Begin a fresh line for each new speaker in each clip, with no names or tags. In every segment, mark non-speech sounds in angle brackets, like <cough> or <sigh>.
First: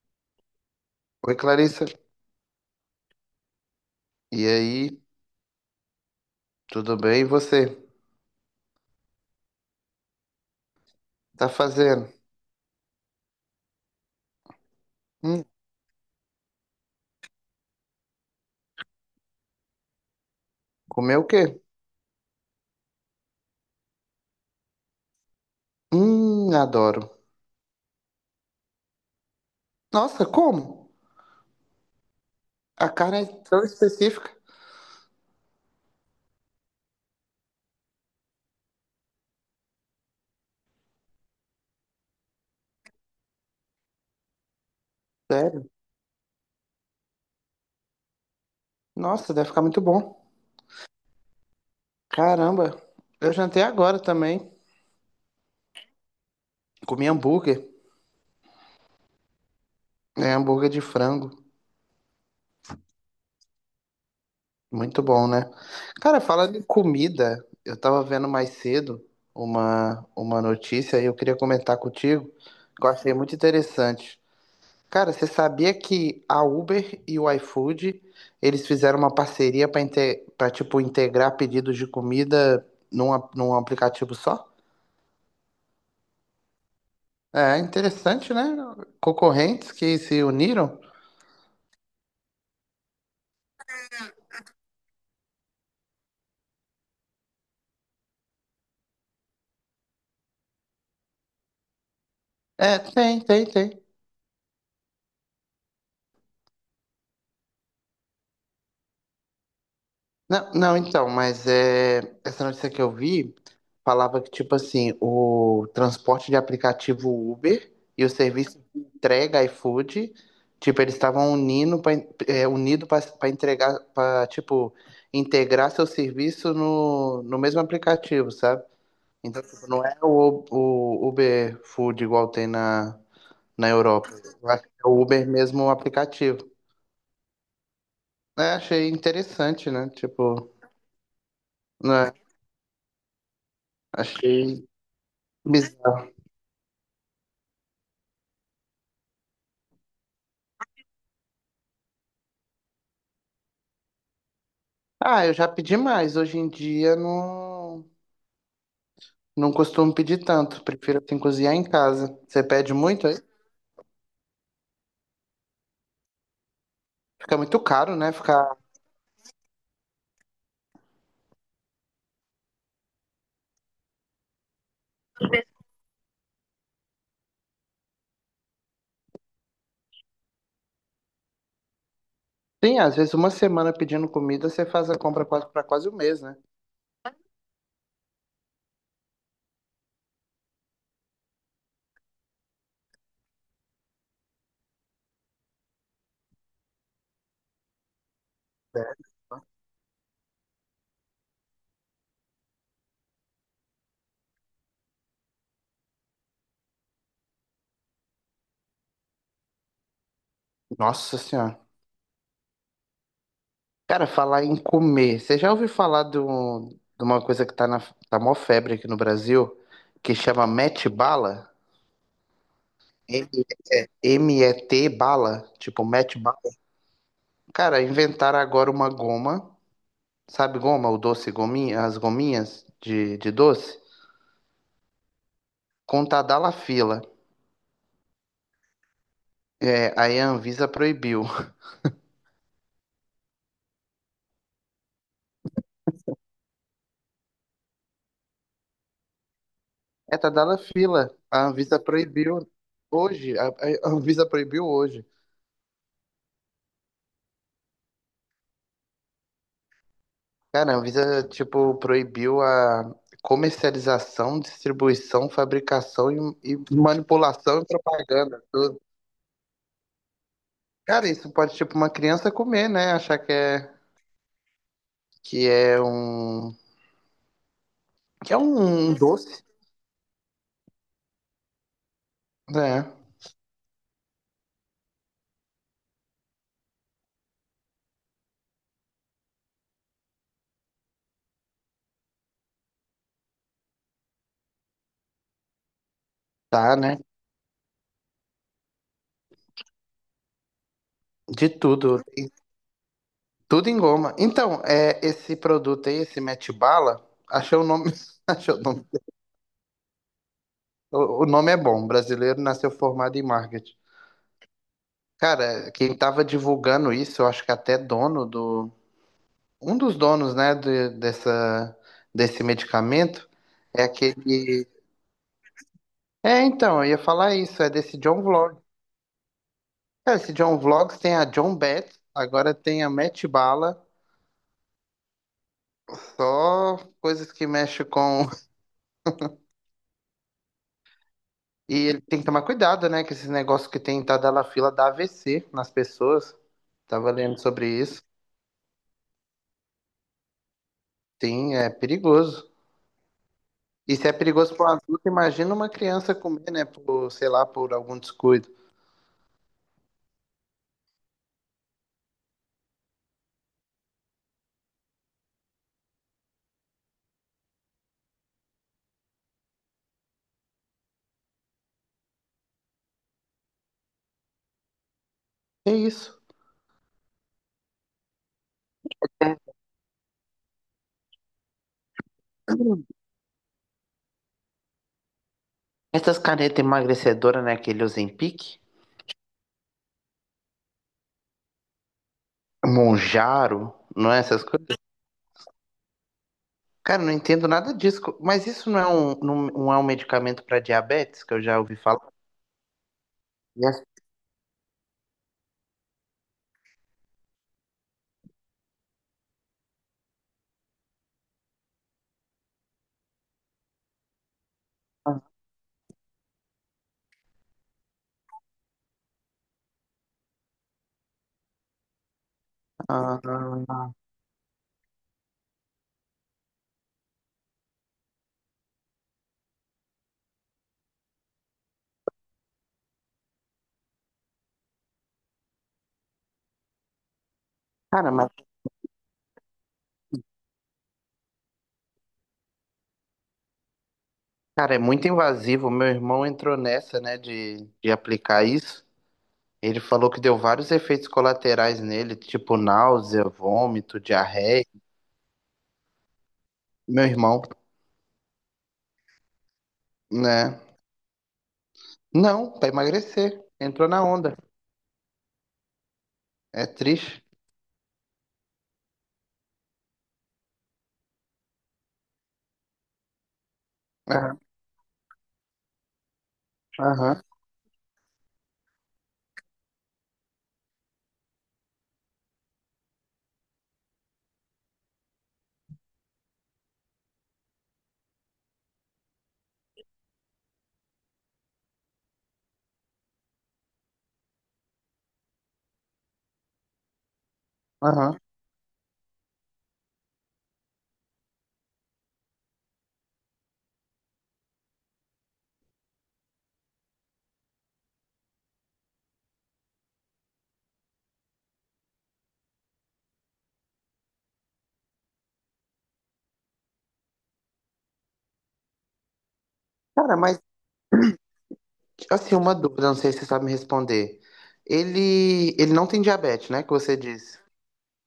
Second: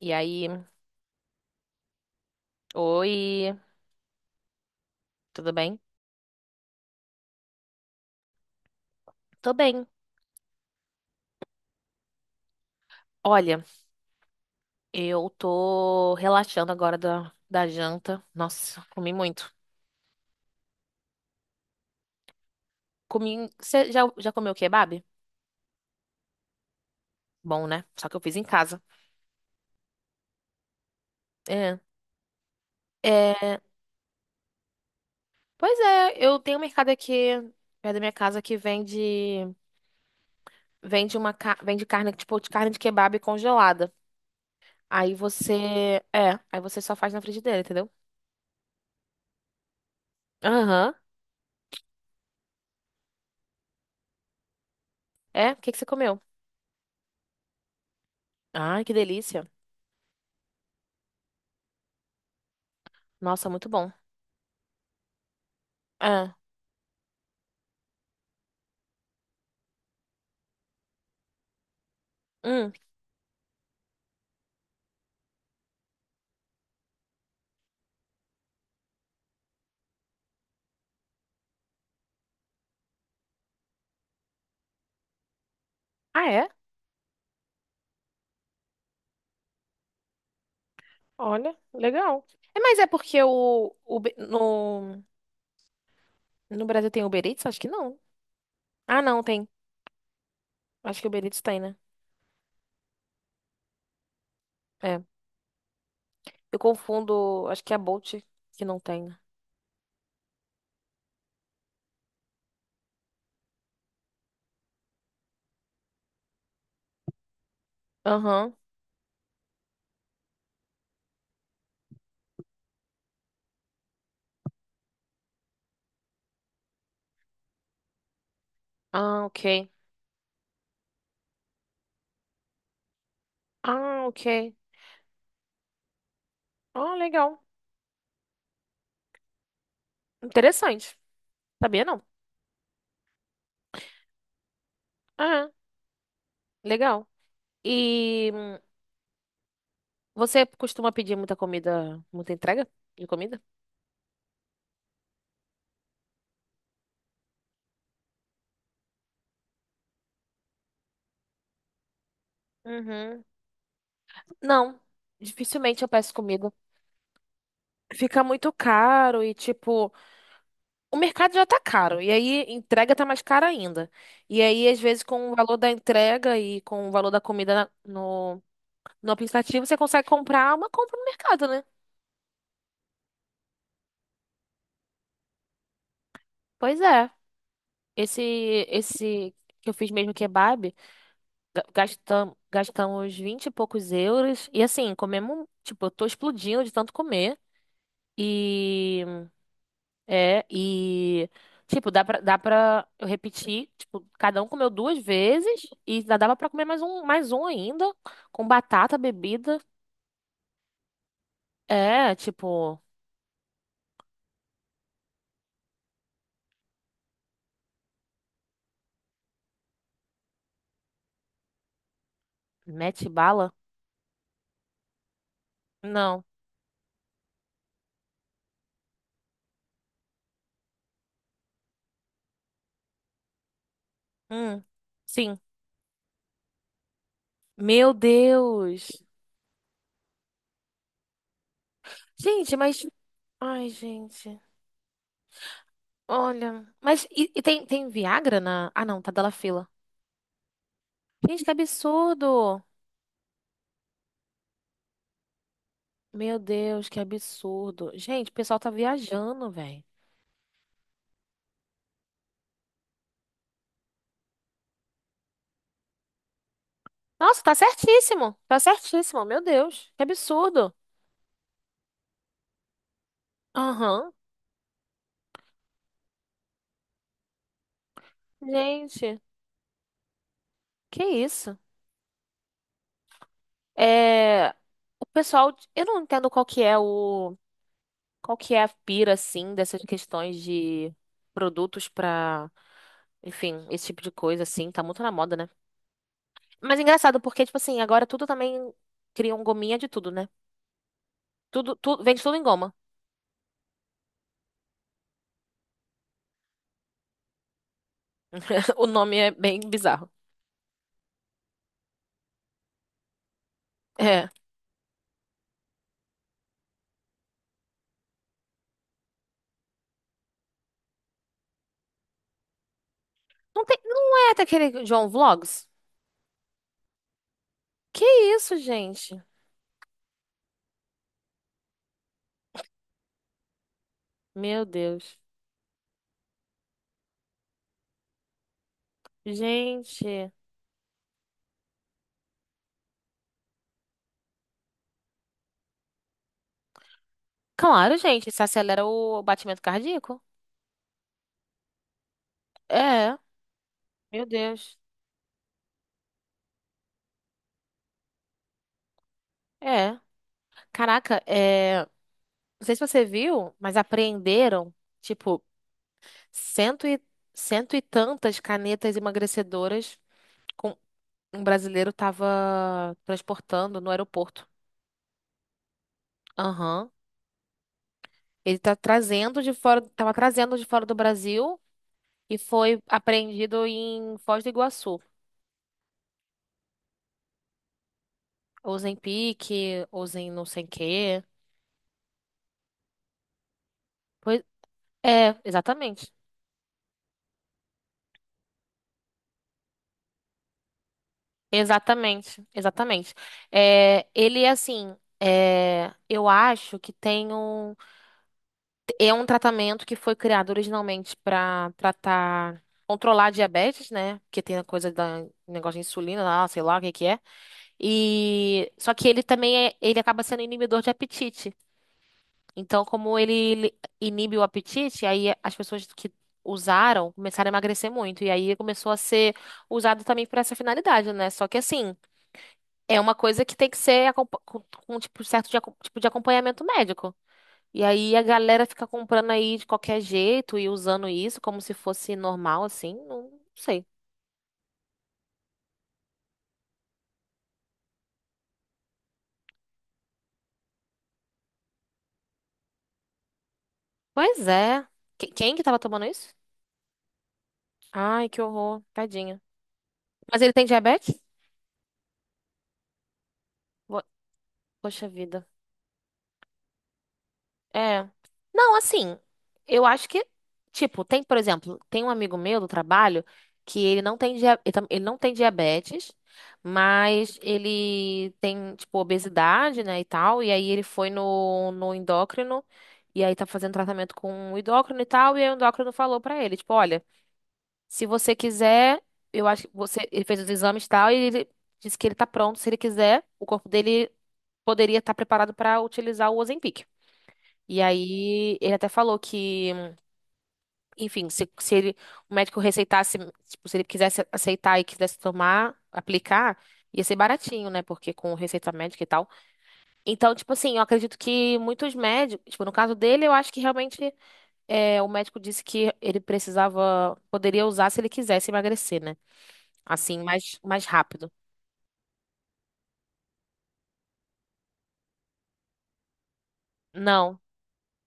E aí,
Oi, Clarissa.
oi,
E aí,
tudo bem?
tudo bem? E você?
Tô bem.
Tá fazendo?
Olha, eu
Hum,
tô relaxando agora da janta. Nossa, comi muito.
comeu o quê?
Comi. Você já comeu kebab?
Adoro.
Bom, né? Só que eu fiz em casa.
Nossa, como?
É.
A carne é
É,
tão específica.
pois é, eu tenho um mercado aqui perto da minha casa que vende vende carne, tipo, de carne de kebab congelada. Aí
Sério?
você, é, aí você só faz na frigideira, entendeu?
Nossa, deve ficar muito bom.
Aham.
Caramba, eu jantei agora também.
É, o que que você comeu?
Comi hambúrguer.
Ai, que delícia.
É, hambúrguer de frango.
Nossa, muito bom.
Muito bom, né? Cara,
É.
falando em comida, eu tava vendo mais cedo uma notícia e eu queria comentar contigo,
Hum.
que eu achei muito interessante. Cara, você sabia que a Uber e o iFood, eles fizeram uma parceria para tipo integrar pedidos de comida num aplicativo só?
Ah, é?
É interessante, né? Concorrentes que se uniram?
Olha, legal. É, mas é porque no, no Brasil tem Uber Eats? Acho que não. Ah, não, tem. Acho que Uber Eats tem, né?
É, tem.
É. Eu confundo, acho que é a Bolt que não tem, né?
Não, não, então, essa notícia que eu vi falava que, tipo assim, o transporte de aplicativo Uber e o
Aham.
serviço de entrega iFood, tipo, eles estavam unindo para é, unido para entregar, para, tipo, integrar seu serviço no mesmo aplicativo, sabe?
Ah,
Então, tipo,
ok.
não é o Uber Food igual tem na
Ah,
Europa. Eu
ok.
acho que é o Uber mesmo o aplicativo.
Ah, legal.
É, achei interessante, né? Tipo,
Interessante. Sabia não?
né? Achei.
Ah,
Bizarro.
legal. E você costuma pedir muita comida, muita entrega de comida?
Ah, eu já pedi mais. Hoje em dia não costumo pedir tanto. Prefiro assim cozinhar em casa. Você pede muito aí?
Uhum. Não. Dificilmente eu peço comida.
Fica muito caro, né?
Fica muito
Ficar.
caro e, tipo. O mercado já tá caro, e aí entrega tá mais cara ainda. E aí, às vezes, com o valor da entrega e com o valor da comida no, no aplicativo, você consegue comprar uma compra no mercado, né?
Sim, às vezes uma semana pedindo comida, você faz a compra quase para quase um mês, né?
Pois é. Esse, esse que eu fiz mesmo kebab, gastamos 20 e poucos euros. E assim, comemos, tipo, eu tô explodindo de tanto comer.
É.
E é, e, tipo, dá pra eu repetir, tipo, cada um comeu duas vezes e ainda dava pra comer mais um ainda, com batata, bebida.
Nossa Senhora.
É, tipo,
Cara, falar em comer. Você já ouviu falar do, de uma coisa que tá na tá mó febre aqui no Brasil, que chama Met Bala?
mete
M-
bala?
M-E-T Bala, tipo Met
Não.
Bala. Cara, inventaram agora uma goma. Sabe goma, o doce gominha, as gominhas de doce?
Hum, sim.
Com Tadalafila.
Meu Deus.
É, aí a Anvisa proibiu.
Gente, mas. Ai, gente. Olha. Mas e tem, tem Viagra na. Ah, não, tá dela fila.
É Tadalafila.
Gente,
A
que
Anvisa proibiu
absurdo.
hoje. A Anvisa proibiu hoje.
Meu Deus, que absurdo. Gente, o pessoal tá viajando, velho.
Cara, a Anvisa, tipo, proibiu a comercialização, distribuição, e
Nossa, tá
manipulação e
certíssimo.
propaganda.
Tá
Tudo.
certíssimo. Meu Deus, que absurdo.
Cara, isso pode, tipo, uma criança comer, né?
Aham.
Que é um, que é um
Gente,
doce.
que isso?
É,
É, o pessoal, eu não entendo qual que é a pira assim dessas questões de produtos pra, enfim, esse tipo de coisa assim, tá muito na moda, né?
tá,
Mas é
né?
engraçado porque tipo assim, agora tudo também criam gominha de tudo, né?
De
Tudo,
tudo.
tudo vende tudo em goma.
Tudo em goma. Então, é, esse produto aí, esse Mete Bala, achei o nome. <laughs> Achei o
<laughs>
nome.
O nome é bem bizarro.
O nome é bom. Brasileiro nasceu formado em marketing.
É.
Cara, quem tava divulgando isso, eu acho que até dono do. Um dos donos, né, dessa, desse medicamento
Não tem,
é
não é
aquele.
daquele João Vlogs?
É, então, eu ia falar isso, é desse
Que
John
isso,
Vlog.
gente?
Cara, esse John Vlogs tem a John Beth, agora tem a Mete Bala,
Meu Deus.
só coisas que mexem com.
Gente.
E ele tem que tomar cuidado, né? Com esses negócios que tem entrada da fila da AVC nas pessoas. Tava lendo sobre
Claro,
isso.
gente, isso acelera o batimento cardíaco.
Sim, é perigoso.
É,
E se é
meu
perigoso para um
Deus.
adulto, imagina uma criança comer, né? Por, sei lá, por algum descuido.
É. Caraca, é. Não sei se você viu, mas apreenderam, tipo, cento e, cento e tantas canetas emagrecedoras com um brasileiro tava transportando no aeroporto.
É isso.
Aham. Ele tá trazendo de fora, tava trazendo de fora do Brasil e foi
<clears throat>
apreendido em Foz do Iguaçu.
Essas canetas emagrecedoras, né? Aquele Ozempic,
Ou em Pique, ou em não sei o quê.
Monjaro, não é essas coisas?
É, exatamente.
Cara, não entendo nada disso. Mas isso não é um, não é um medicamento para diabetes, que eu já ouvi falar?
Exatamente, exatamente.
E
É, ele, assim, é, eu acho que tem um. É um tratamento que foi criado originalmente para tratar. Controlar a diabetes, né? Porque tem a coisa da negócio de insulina lá, sei lá o que que é. E só que ele também é, ele acaba sendo inibidor de apetite. Então, como ele
ah,
inibe o apetite, aí as pessoas que usaram começaram a emagrecer muito. E aí começou a ser usado também para essa finalidade, né? Só que assim. É uma coisa que tem que ser com, tipo, tipo de acompanhamento médico. E
cara,
aí a
mas
galera fica comprando aí de qualquer jeito e usando isso como se fosse normal, assim. Não, sei.
cara, é muito invasivo. Meu irmão entrou nessa, né, de aplicar isso. Ele falou que deu vários efeitos colaterais nele, tipo náusea, vômito,
Pois
diarreia.
é. Quem que tava tomando isso?
Meu irmão,
Ai, que horror. Tadinha. Mas ele
né?
tem diabetes?
Não, pra emagrecer. Entrou na
Vo-
onda.
Poxa vida.
É triste.
É. Não, assim, eu acho que, tipo, tem, por exemplo, tem um amigo meu do trabalho que ele não tem,
Aham,
ele não tem diabetes,
aham,
mas ele tem, tipo, obesidade, né, e tal, e aí ele foi no, no endócrino, e aí tá fazendo tratamento com o endócrino e tal, e aí o endócrino falou pra ele, tipo, olha, se você quiser, eu acho que você, ele fez os exames e tal, e ele disse que ele tá pronto, se ele quiser, o corpo dele poderia estar preparado pra utilizar o Ozempic. E
aham.
aí ele até falou que, enfim, se ele, o médico receitasse, tipo, se ele quisesse aceitar e quisesse tomar, aplicar, ia ser baratinho, né? Porque com receita médica e tal. Então, tipo assim, eu acredito que muitos médicos, tipo, no caso dele, eu acho que realmente é, o médico disse que ele precisava, poderia usar se ele quisesse emagrecer, né?
Cara,
Assim,
mas,
mais, mais rápido.
assim, uma dúvida, não sei se você sabe me responder. Ele não tem diabetes, né, que você
Não,
disse.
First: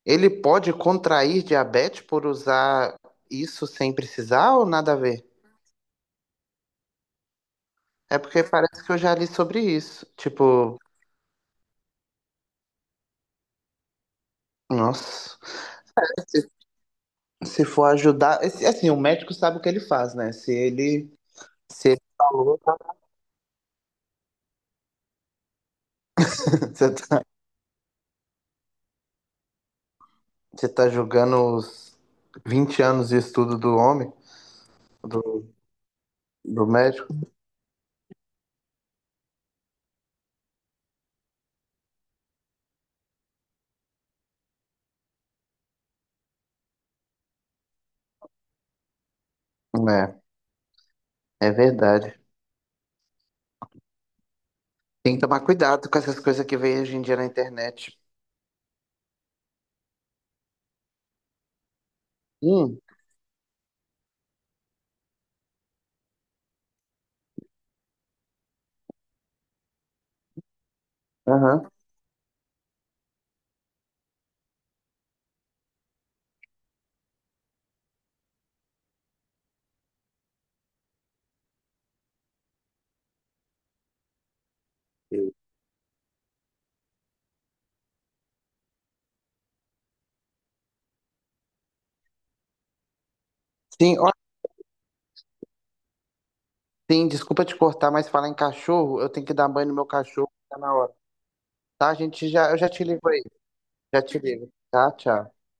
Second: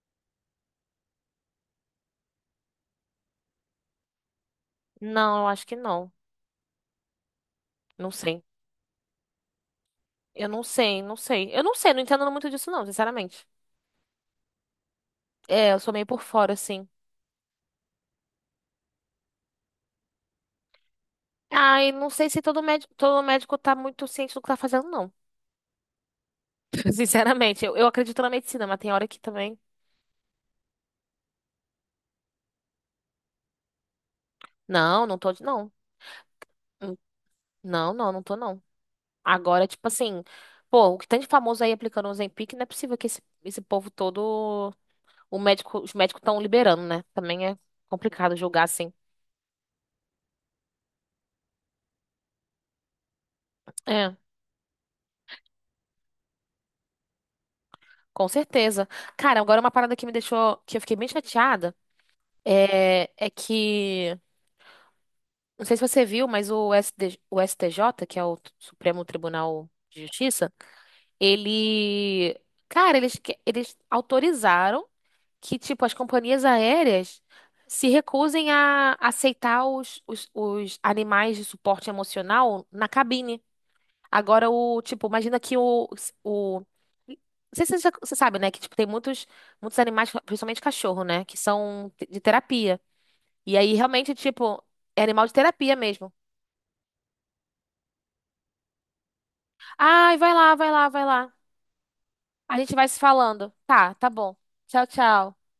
Ele pode contrair diabetes por usar isso sem precisar ou nada a ver?
não, eu acho que não. Não
É
sei.
porque parece que eu já li sobre isso.
Eu não
Tipo,
sei, não sei. Eu não sei, não entendo muito disso, não, sinceramente.
nossa.
É, eu sou meio por
Se,
fora, assim.
Se for ajudar. Assim, o médico sabe o que ele faz, né? Se ele. Se
Ai,
ele
não sei se
falou.
todo médico, todo médico tá muito ciente do que tá fazendo, não.
<laughs> Você
<laughs>
tá,
Sinceramente, eu acredito na medicina, mas tem hora que também.
Você tá julgando os 20 anos de estudo do homem,
Não, não tô, de-
do,
não.
do
Hum,
médico?
Não, não, não tô, não. Agora, tipo assim, pô, o que tem de famoso aí aplicando o Ozempic, não é possível que esse povo todo, os médicos estão liberando, né? Também é complicado julgar assim.
É, é verdade.
É,
Tem que tomar cuidado com essas coisas que vem hoje em dia na internet.
com certeza. Cara, agora uma parada que me deixou, que eu fiquei bem chateada,
Hum,
é que não sei se você viu, mas o STJ, que é o Supremo Tribunal de Justiça,
aham.
ele, cara, eles autorizaram que, tipo, as companhias aéreas se recusem a aceitar os animais de suporte emocional na cabine. Agora, o, tipo, imagina que o não sei se você, você sabe, né? Que, tipo, tem muitos, muitos animais, principalmente cachorro, né? Que são de terapia. E aí,
Sim, ó,
realmente, tipo, é animal de terapia mesmo.
sim, desculpa te cortar, mas falar em cachorro, eu tenho que dar banho no meu
Ai,
cachorro,
vai lá,
tá
vai
na
lá,
hora.
vai lá.
Tá, gente, já, eu
A
já
gente
te
vai se
ligo aí.
falando. Tá,
Já
tá
te
bom.
ligo.
Tchau,
Tá, tchau.
tchau.